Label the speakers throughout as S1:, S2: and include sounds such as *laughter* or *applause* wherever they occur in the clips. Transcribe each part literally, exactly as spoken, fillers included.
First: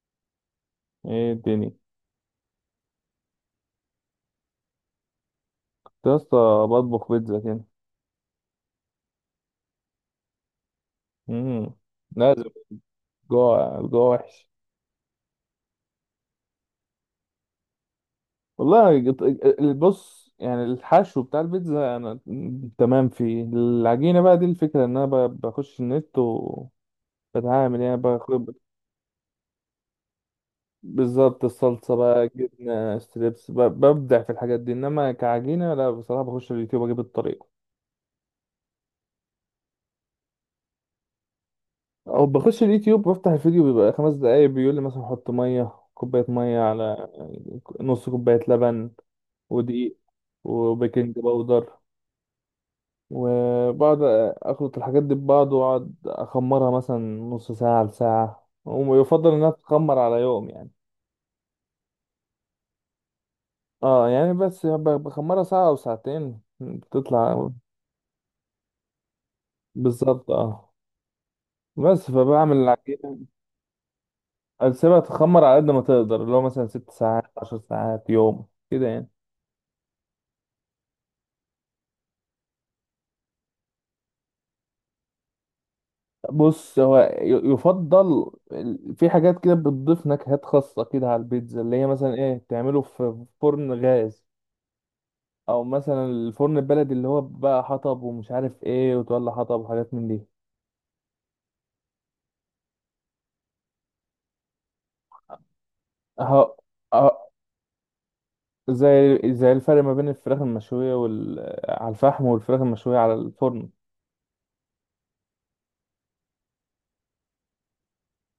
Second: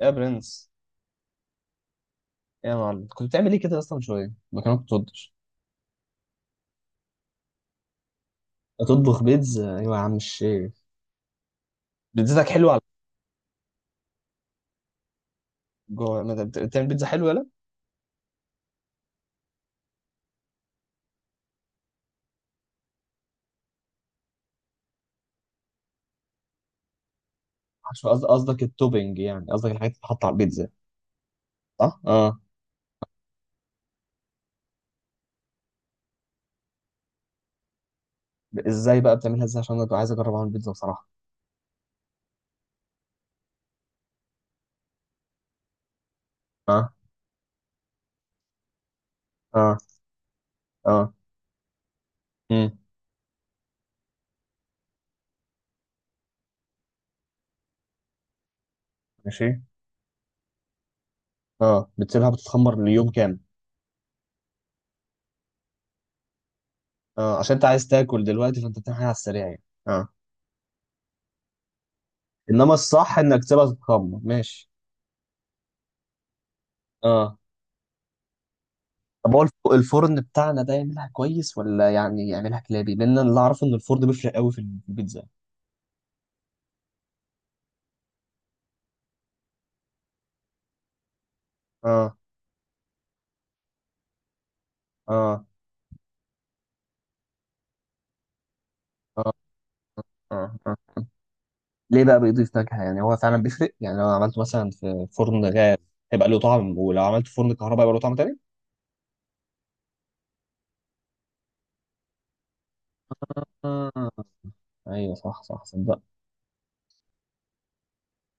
S1: يا برنس،
S2: ايه الدنيا كنت؟
S1: يا معلم، كنت بتعمل ايه كده اصلا؟ من شويه ما كانت بتطبخ.
S2: يا اسطى، بطبخ بيتزا كده.
S1: تطبخ بيتزا؟ ايوه يا عم الشيخ.
S2: امم. لازم.
S1: بيتزتك حلوه على
S2: الجوع الجوع وحش.
S1: جوه. ما أنت بت- بتعمل بيتزا حلوه. يلا.
S2: والله جت- بص، يعني الحشو بتاع البيتزا انا تمام فيه. العجينه بقى، دي الفكره، ان انا ب- بخش النت وبتعامل، يعني
S1: عشان قصد-
S2: باخد
S1: قصدك التوبينج، يعني قصدك الحاجات اللي بتتحط على البيتزا،
S2: بالظبط الصلصه
S1: صح؟
S2: بقى،
S1: اه.
S2: جبنه، ستريبس، ب- ببدع في الحاجات دي، انما كعجينه لا بصراحه، بخش اليوتيوب اجيب الطريقه.
S1: ب- ازاي بقى بتعملها؟ ازاي؟ عشان انا ببقى عايز اجرب اعمل بيتزا بصراحه.
S2: او بخش اليوتيوب، بفتح الفيديو بيبقى خمس دقايق، بيقول لي مثلا حط ميه كوبايه، ميه
S1: اه
S2: على نص كوبايه لبن
S1: اه
S2: ودقيق
S1: اه.
S2: وبيكنج باودر،
S1: امم
S2: وبقعد اخلط الحاجات دي ببعض، واقعد اخمرها مثلا نص ساعة لساعة، ويفضل
S1: ماشي.
S2: انها تتخمر على يوم يعني.
S1: اه، بتسيبها بتتخمر ليوم كامل؟
S2: اه يعني بس ب- بخمرها ساعة او ساعتين
S1: اه،
S2: بتطلع.
S1: عشان انت عايز تاكل دلوقتي فانت بتعمل حاجه على السريع يعني. اه.
S2: بالظبط اه. بس فبعمل
S1: انما
S2: العجينة،
S1: الصح انك تسيبها تتخمر. ماشي.
S2: اسيبها تخمر على قد ما تقدر، اللي هو مثلا ست ساعات،
S1: اه.
S2: عشر ساعات، يوم كده يعني.
S1: طب هو الف- الفرن بتاعنا ده يعملها كويس ولا يعني يعملها كلابي؟ لان انا اللي اعرفه ان الفرن بيفرق قوي في البيتزا.
S2: بص، هو ي- يفضل ال- في حاجات كده بتضيف نكهات خاصة كده على البيتزا، اللي هي مثلا
S1: اه
S2: ايه، تعمله في فرن غاز
S1: اه
S2: او مثلا الفرن البلدي، اللي هو بقى حطب ومش عارف ايه، وتولع
S1: اه
S2: حطب وحاجات من دي.
S1: اه اه. ليه بقى بيضيف نكهة؟ يعني هو فعلا بيفرق؟ يعني لو عملته مثلا في فرن غاز هيبقى له
S2: اهو.
S1: طعم، ولو
S2: اهو.
S1: عملته في فرن كهرباء هيبقى له طعم تاني.
S2: زي زي الفرق ما بين الفراخ المشوية وال... على الفحم، والفراخ المشوية على الفرن.
S1: آه. ايوه، صح صح، صدق.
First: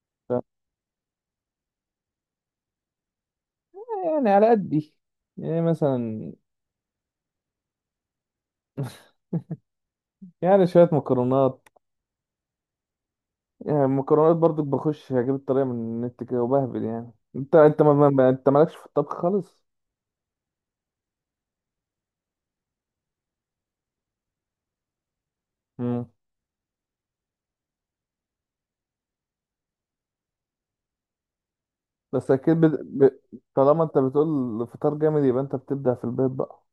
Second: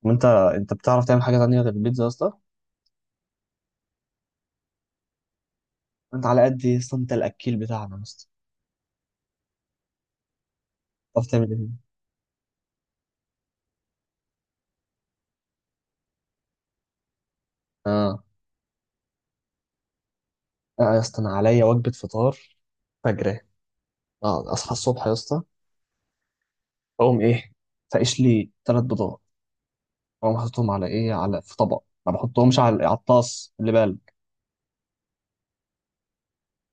S1: وانت
S2: ف-
S1: انت بتعرف تعمل حاجة تانية غير البيتزا يا اسطى؟
S2: يعني على قدي، يعني
S1: انت
S2: مثلا
S1: على قد يا اسطى، انت الاكيل بتاعنا يا اسطى.
S2: *laughs* يعني شوية
S1: بتعرف تعمل
S2: مكرونات.
S1: ايه؟
S2: يعني المكرونات برضو، بخش اجيب الطريقة من النت كده وبهبل. يعني انت انت ما ما-
S1: اه.
S2: ما- انت مالكش في الطبخ خالص.
S1: آه يا اسطى، انا عليا وجبة فطار فجرة. اه، اصحى الصبح يا اسطى،
S2: مم.
S1: اقوم ايه؟ فاقش لي ثلاث بيضات، اقوم حاططهم على ايه؟ على، في طبق، ما
S2: بس
S1: بحطهمش
S2: اكيد بت...
S1: على على
S2: ب...
S1: الطاس اللي
S2: طالما انت
S1: بالك.
S2: بتقول الفطار جامد يبقى انت بتبدع في البيت بقى.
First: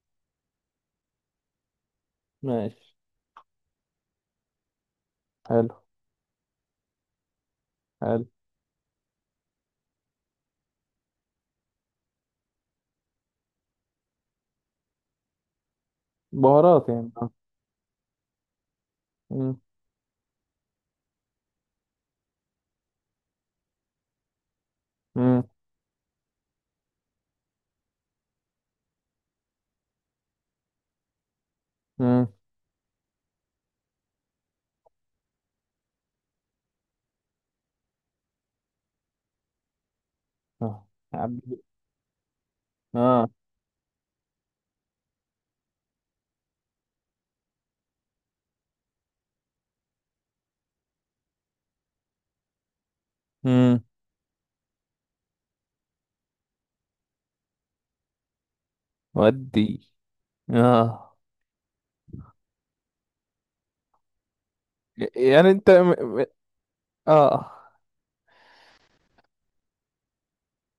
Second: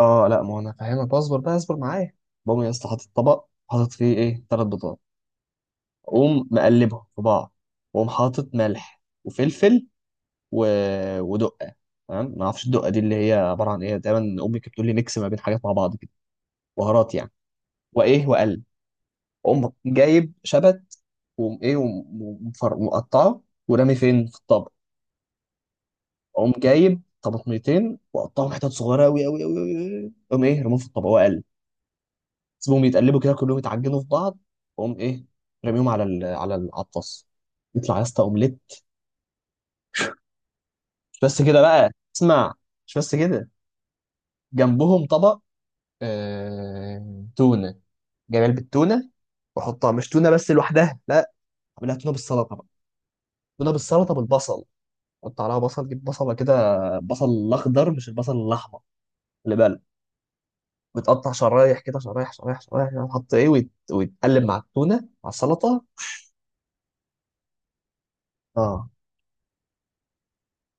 S1: اه لا، ما هو انا فاهمك، اصبر بقى، اصبر معايا. بقوم يا اسطى
S2: ماشي.
S1: حاطط طبق، حاطط فيه ايه، ثلاث بيضات.
S2: حلو.
S1: اقوم مقلبهم في بعض، واقوم
S2: حلو.
S1: حاطط ملح وفلفل و... ودقه. تمام، ما اعرفش الدقه دي اللي هي عباره عن ايه دايما. امي كانت بتقول لي ميكس ما بين حاجات مع بعض كده.
S2: بهارات يعني
S1: بهارات
S2: آه.
S1: يعني. وايه، واقلب.
S2: مم.
S1: اقوم جايب شبت، واقوم ايه وم- ومفر- ومقطعه ورامي فين في الطبق.
S2: مم.
S1: اقوم جايب طماطميتين واقطعهم حتت صغيره قوي قوي قوي، اقوم ايه، رميهم في الطبق، اقلب.
S2: مم.
S1: سيبهم يتقلبوا كده كلهم يتعجنوا في بعض. اقوم ايه، رميهم على ال... على ال- على الطاس. يطلع يا اسطى اومليت.
S2: اه. يا
S1: مش بس
S2: عبد-
S1: كده بقى، اسمع، مش بس
S2: اه.
S1: كده. جنبهم طبق، آه... تونه، جايب علبه تونه واحطها، مش تونه بس لوحدها لا، اعملها تونه بالسلطه بقى. تونه
S2: مم.
S1: بالسلطه بالبصل، حط عليها بصل، جيب بصله كده، بصل الاخضر مش البصل الاحمر، خلي بالك.
S2: ودي. اه.
S1: بتقطع شرايح كده، شرايح شرايح شرايح، وتحط ايه ويت... ويتقلب مع التونه مع
S2: يعني انت
S1: السلطه.
S2: م... م- اه
S1: اه.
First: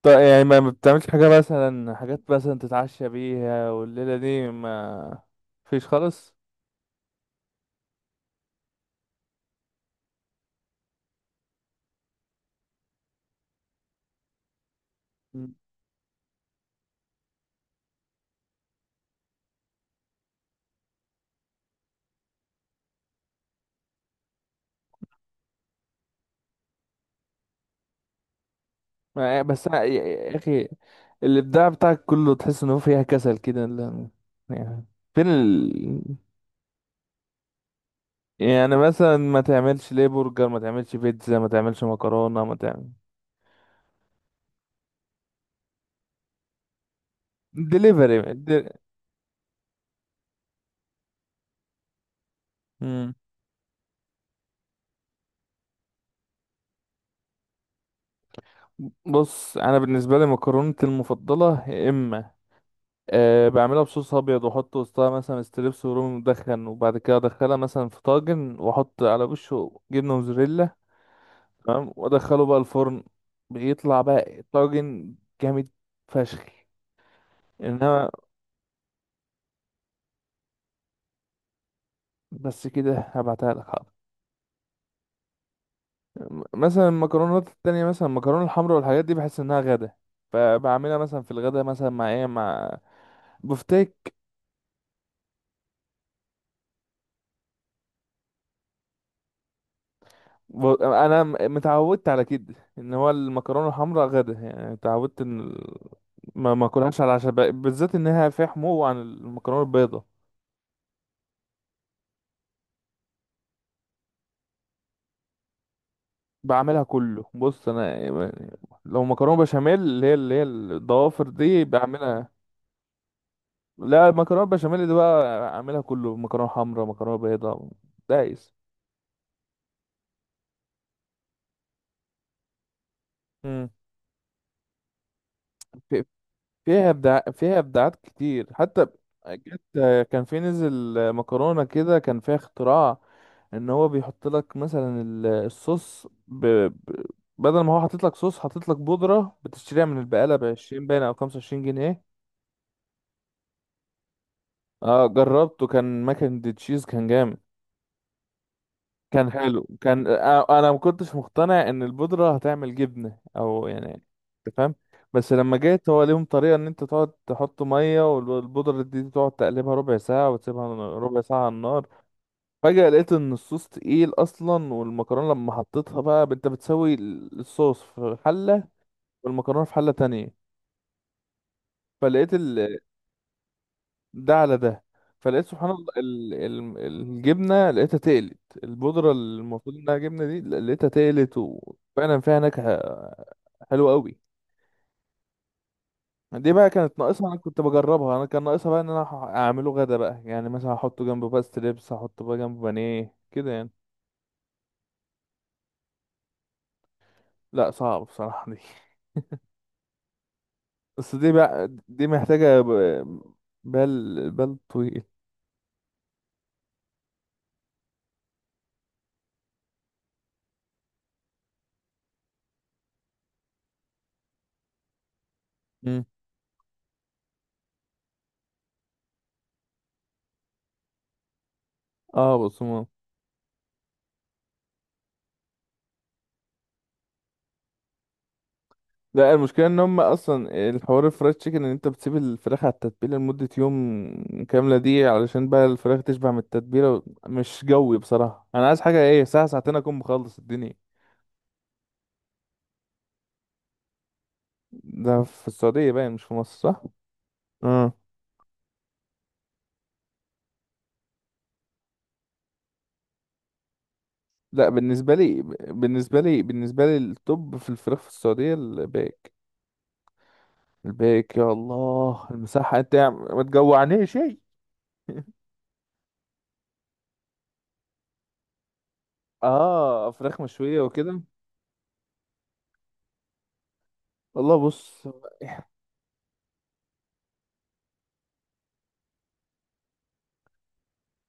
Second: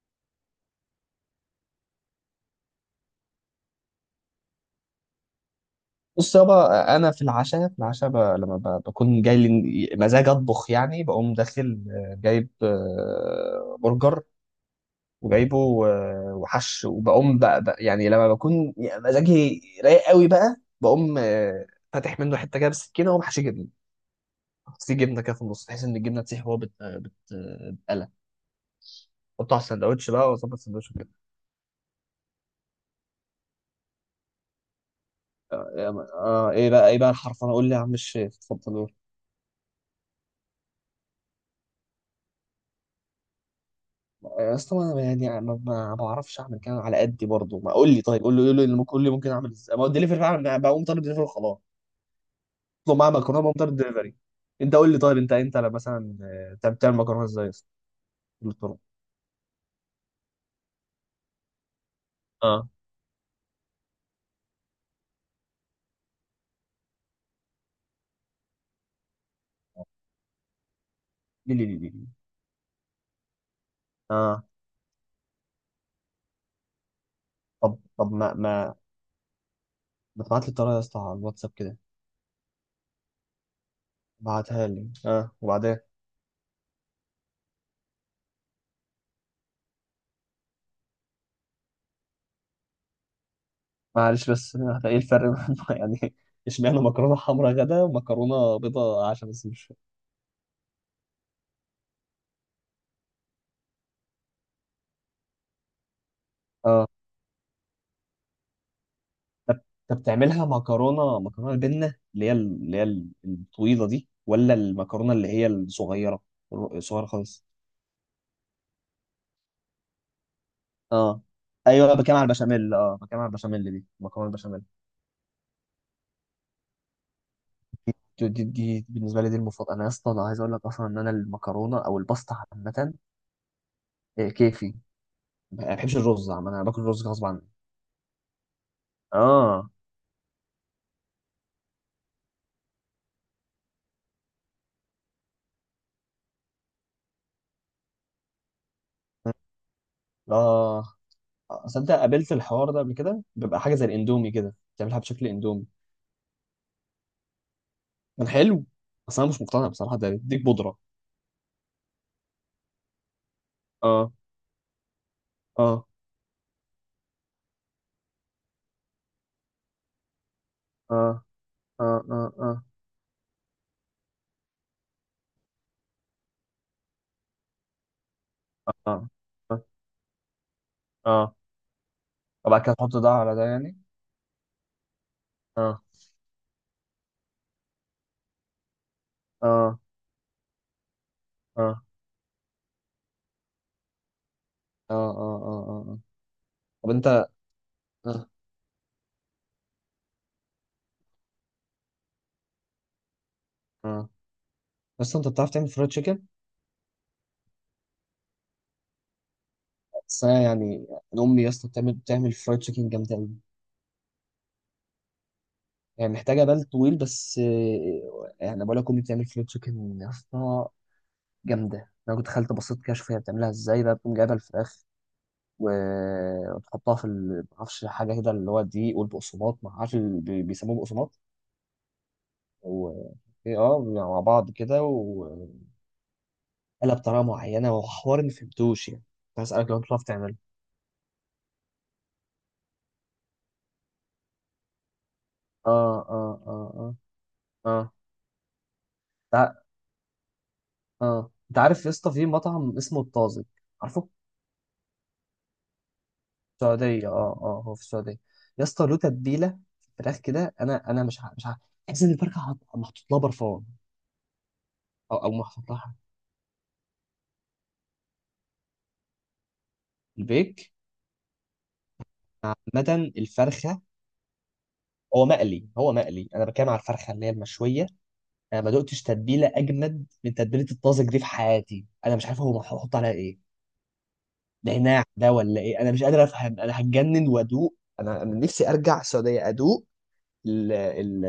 S2: طيب. يعني ما ما بتعملش حاجة، مثلا حاجات مثلا تتعشى بيها، والليلة دي ما فيش خالص.
S1: بص يابا، انا في العشاء، في العشاء ب... لما ب... بكون جاي لي مزاج اطبخ يعني، بقوم داخل آه، جايب آه، برجر
S2: مم.
S1: وجايبه و- وحش، وبقوم بقى بقى يعني لما بكون مزاجي رايق قوي بقى، بقوم آه، فاتح منه حته كده بالسكينه، واقوم حاشي جبنه، حط فيه جبنه كده في النص بحيث ان الجبنه تسيح وهو بت... بت... بتقلى.
S2: ما
S1: حطه على
S2: بس أنا- يا
S1: السندوتش بقى،
S2: يا
S1: واظبط
S2: اخي،
S1: السندوتش كده.
S2: الابداع بتاعك كله تحس ان هو فيها كسل كده لا- يعني. فين ال...
S1: آه ايه بقى، ايه بقى الحرف؟ انا اقول لي يا عم الشيخ، اتفضل
S2: يعني
S1: قول.
S2: مثلا ما تعملش ليه برجر؟ ما تعملش بيتزا؟ ما تعملش مكرونة؟ ما تعمل
S1: يا اسطى، انا يعني ما, ما بعرفش اعمل كده، على قدي برضه. ما اقول لي
S2: دليفري؟
S1: طيب، قول له قول له اللي ممكن، قول لي ممكن اعمل ازاي؟ ما هو الدليفري فعلا، بقوم طالب دليفري وخلاص. اطلب معاه
S2: مم.
S1: مكرونه، بقوم طالب دليفري. انت قول لي طيب، انت انت لا، مثلا آه، بتعمل بتعمل مكرونه ازاي يا اسطى؟ قول لي الطرق.
S2: بص انا بالنسبه لي مكرونتي المفضله، يا اما
S1: اه.
S2: أه بعملها بصوص ابيض واحط وسطها مثلا ستريبس ورومي مدخن، وبعد كده ادخلها مثلا في طاجن واحط على وشه جبنه موزاريلا.
S1: لي لي لي لي
S2: تمام،
S1: لي.
S2: وادخله بقى الفرن. بيطلع بقى
S1: اه.
S2: طاجن جامد فشخ.
S1: طب
S2: انما
S1: طب ما ما ما تبعت لي الطريقه يا اسطى على الواتساب كده.
S2: بس كده، هبعتها لك حاضر.
S1: ابعتها لي، اه وبعدين.
S2: م- مثلا المكرونات التانية، مثلا المكرونه الحمراء والحاجات دي بحس انها غدا، فبعملها مثلا في الغدا مثلا مع ايه، مع بفتيك.
S1: معلش بس، *laughs* آه، ايه الفرق *laughs* يعني؟ اشمعنى مكرونه حمراء غدا ومكرونه بيضاء عشان بس مش.
S2: ب- انا م- متعودت على كده ان هو المكرونه الحمراء غدا يعني، اتعودت ان ال- ما ما
S1: اه.
S2: اكلهاش على العشاء ب- بالذات انها فيها حمو عن المكرونه
S1: طب
S2: البيضاء.
S1: تعملها مكرونه، مكرونه البنه اللي هي اللي هي الطويله دي، ولا المكرونه اللي هي الصغيره، الر-
S2: بعملها
S1: صغيره
S2: كله،
S1: خالص؟
S2: بص انا يعني لو مكرونه بشاميل، اللي هي اللي هي
S1: اه.
S2: الضوافر دي،
S1: ايوه. بكام على
S2: بعملها.
S1: البشاميل؟ اه، بكام على البشاميل دي،
S2: لا
S1: مكرونه
S2: المكرونه
S1: البشاميل.
S2: بشاميل دي بقى، اعملها كله، مكرونه حمراء، مكرونه بيضاء،
S1: دي, دي,
S2: دايس.
S1: دي بالنسبه لي دي المفضله. انا يا اسطى، انا عايز اقول لك اصلا ان انا المكرونه او الباستا عامه،
S2: امم.
S1: إيه، كيفي. ما بحبش الرز عامه، انا باكل
S2: فيها
S1: الرز
S2: ابداع،
S1: غصب عني.
S2: فيها ابداعات كتير حتى. جت.
S1: اه
S2: كان في نزل مكرونه كده كان فيها اختراع، ان هو بيحط لك مثلا ال- الصوص ب... ب... بدل ما هو حاطط لك صوص، حاطط لك بودره بتشتريها من البقاله ب
S1: اه.
S2: عشرين باين او 25
S1: صدق،
S2: جنيه
S1: قابلت الحوار ده قبل كده، بيبقى حاجه زي الاندومي كده، بتعملها
S2: اه
S1: بشكل اندومي.
S2: جربته، كان ماكن دي تشيز، كان جامد.
S1: كان حلو بس انا
S2: كان
S1: مش
S2: حلو.
S1: مقتنع بصراحه،
S2: كان
S1: ده بيديك
S2: آه، انا ما
S1: بودره.
S2: كنتش مقتنع ان البودره هتعمل جبنه او يعني،
S1: اه
S2: انت فاهم؟ بس لما
S1: اه
S2: جيت، هو ليهم طريقه ان انت تقعد تحط ميه والبودره دي تقعد تقلبها ربع ساعه، وتسيبها ربع
S1: اه
S2: ساعه على النار.
S1: اه اه اه
S2: فجاه لقيت ان الصوص تقيل اصلا، والمكرونه لما حطيتها بقى، انت بتسوي الصوص في حله
S1: اه اه
S2: والمكرونه في حله تانية.
S1: اه.
S2: فلقيت
S1: وبعد كده
S2: ال-
S1: تحط ده على ده يعني.
S2: ده على ده. فلقيت سبحان
S1: اه
S2: الله ال... ال... الجبنه لقيتها تقلت. البودره اللي المفروض
S1: اه
S2: انها جبنه دي لقيتها تقلت،
S1: اه
S2: وفعلا فيها نكهه حلوه قوي.
S1: اه اه اه اه اه.
S2: دي بقى
S1: طب
S2: كانت ناقصها،
S1: انت،
S2: انا كنت بجربها، انا
S1: اه
S2: كان ناقصها بقى ان انا هح- اعمله غدا بقى، يعني مثلا احطه جنبه بقى ستريبس، احطه بقى جنبه بانيه كده يعني.
S1: اه، بس انت بتعرف تعمل فرايد تشيكن؟
S2: لا، صعب بصراحه دي.
S1: بس انا يعني.
S2: *laughs* بس
S1: أنا
S2: دي
S1: امي يا اسطى
S2: بقى
S1: بتعمل،
S2: دي
S1: بتعمل فرايد
S2: محتاجه ب...
S1: تشيكن جامده قوي.
S2: بال بال طويل.
S1: يعني محتاجه بال طويل بس، آه، يعني بقول لك امي بتعمل فرايد تشيكن يا اسطى جامده. انا كنت دخلت بصيت كده اشوف هي بتعملها ازاي بقى، بتقوم جايبه الفراخ
S2: مم.
S1: و- وتحطها في ال- معرفش حاجه كده اللي هو الدقيق والبقسماط، ما عارف اللي بي- بيسموه بقسماط،
S2: اه بص،
S1: و إيه، اه، مع بعض كده وقلب بطريقه معينه وحوار ما فهمتوش يعني.
S2: لا،
S1: كنت
S2: المشكلة
S1: هسألك لو
S2: ان
S1: انت
S2: هم
S1: بتعرف تعمله.
S2: اصلا الحوار الفرايد تشيكن، ان انت بتسيب الفراخ على التتبيلة لمدة يوم كاملة، دي علشان بقى
S1: اه
S2: الفراخ تشبع
S1: اه
S2: من
S1: اه
S2: التتبيلة،
S1: اه
S2: و- مش
S1: اه.
S2: جوي بصراحة، انا عايز حاجة ايه ساعة
S1: تع...
S2: ساعتين اكون مخلص الدنيا.
S1: اه، انت عارف يا اسطى في مطعم اسمه الطازج؟ عارفه في
S2: ده في السعودية باين، مش في مصر صح؟
S1: السعوديه. اه اه، هو في
S2: اه.
S1: السعوديه. يا اسطى له تتبيله، فراخ كده، انا انا مش ع- مش عارف، تحس ان الفرخه حط- محطوط لها برفان،
S2: لا، بالنسبة
S1: او او
S2: لي
S1: محطوط لها حاجة.
S2: بالنسبة لي بالنسبة لي التوب في الفراخ في السعودية الباك.
S1: البيك.
S2: الباك، يا الله المساحة، انت يا
S1: عامه
S2: عم ما
S1: الفرخه،
S2: تجوعنيش شيء. *laughs*
S1: هو مقلي هو مقلي، انا بتكلم على الفرخه اللي هي المشويه. انا ما دقتش تتبيله اجمد
S2: اه،
S1: من
S2: فراخ
S1: تتبيله
S2: مشوية
S1: الطازج دي
S2: وكده.
S1: في حياتي. انا مش عارف هو هحط عليها ايه،
S2: والله
S1: نعناع
S2: بص،
S1: ده ولا ايه؟ انا مش قادر افهم، انا هتجنن وادوق. انا أنا نفسي ارجع السعوديه ادوق ال ال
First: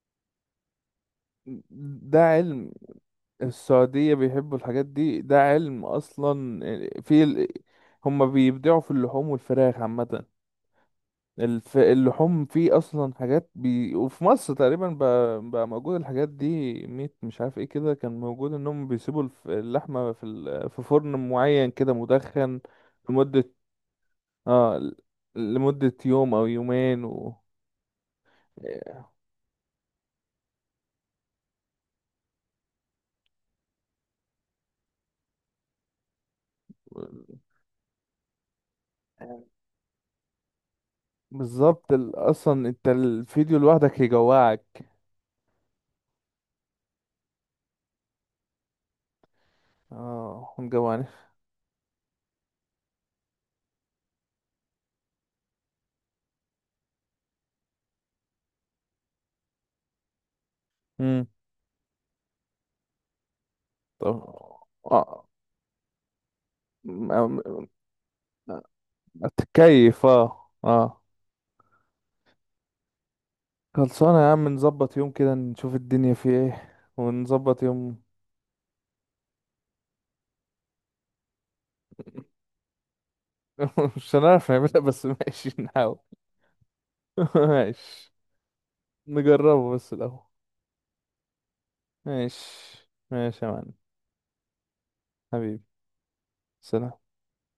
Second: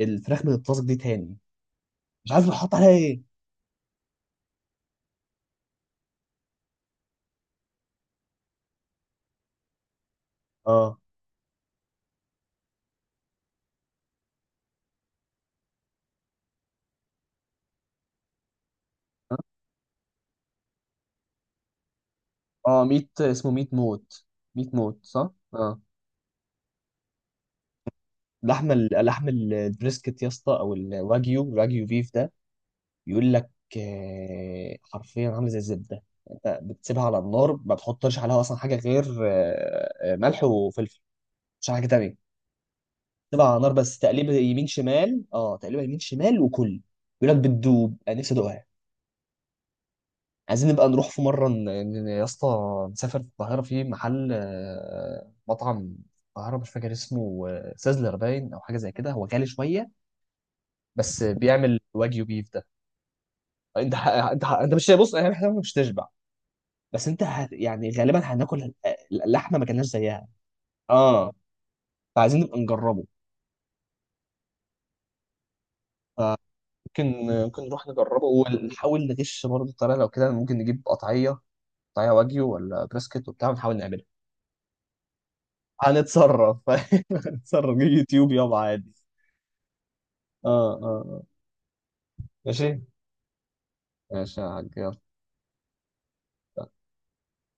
S1: الفراخ من الطازج دي تاني.
S2: ده
S1: مش عارف
S2: علم.
S1: هحط عليها ايه.
S2: السعودية بيحبوا الحاجات دي، ده علم أصلا. في ال... هما بيبدعوا في اللحوم والفراخ عامة.
S1: اه
S2: الف... اللحوم فيه أصلا حاجات بي... وفي مصر تقريبا بقى, بقى موجود الحاجات دي، ميت مش عارف ايه كده كان موجود، إنهم بيسيبوا الف... اللحمة في ال... في فرن معين كده مدخن
S1: اه. ميت،
S2: لمدة،
S1: اسمه ميت موت. ميت
S2: اه
S1: موت،
S2: ل-
S1: صح. اه.
S2: لمدة يوم أو يومين و...
S1: اللحمه اللحم البريسكت يا اسطى، او الواجيو، الواجيو بيف ده، بيقول لك، آه، حرفيا عامله زي الزبده. انت بتسيبها على النار، ما بتحطش عليها اصلا حاجه غير آه، آه، ملح وفلفل، مش حاجه
S2: بالظبط ال...
S1: تانية.
S2: أصلا انت
S1: تسيبها على
S2: الفيديو
S1: النار بس،
S2: لوحدك
S1: تقليبها يمين
S2: يجوعك.
S1: شمال، اه تقليبها يمين شمال وكل. بيقول لك بتدوب، انا نفسي ادوقها.
S2: اه
S1: عايزين نبقى
S2: مجوعني.
S1: نروح في مره ن- ن- يا اسطى، نسافر في القاهره في محل، آه، مطعم في القاهره، مش فاكر اسمه، آه، سازلر باين، او حاجه زي كده. هو غالي شويه بس بيعمل واجيو بيف ده. انت ح-
S2: طب
S1: انت ح- انت مش، بص
S2: اه
S1: يعني، احنا مش تشبع. بس انت
S2: م-
S1: هت، يعني غالبا
S2: م-
S1: هناكل اللحمه، ما كلناش
S2: اتكيف،
S1: زيها.
S2: اه اه.
S1: اه. فعايزين نبقى نجربه.
S2: خلصانة يا عم، نظبط يوم كده نشوف الدنيا في
S1: فممكن،
S2: ايه،
S1: ممكن
S2: ونظبط
S1: نروح
S2: يوم.
S1: نجربه ونحاول نغش برضه الطريقه، لو كده ممكن نجيب قطعيه قطعيه واجيو ولا بريسكت وبتاع، ونحاول
S2: *laughs*
S1: نعملها.
S2: مش هنعرف نعملها بس، ماشي نحاول.
S1: هنتصرف، *laughs*
S2: *laughs*
S1: هنتصرف
S2: ماشي،
S1: يوتيوب يابا عادي.
S2: نجربه بس الأول.
S1: اه اه آه. ماشي،
S2: ماشي، ماشي يا معلم.
S1: ماشي يا حاج، يلا.
S2: حبيبي، سلام.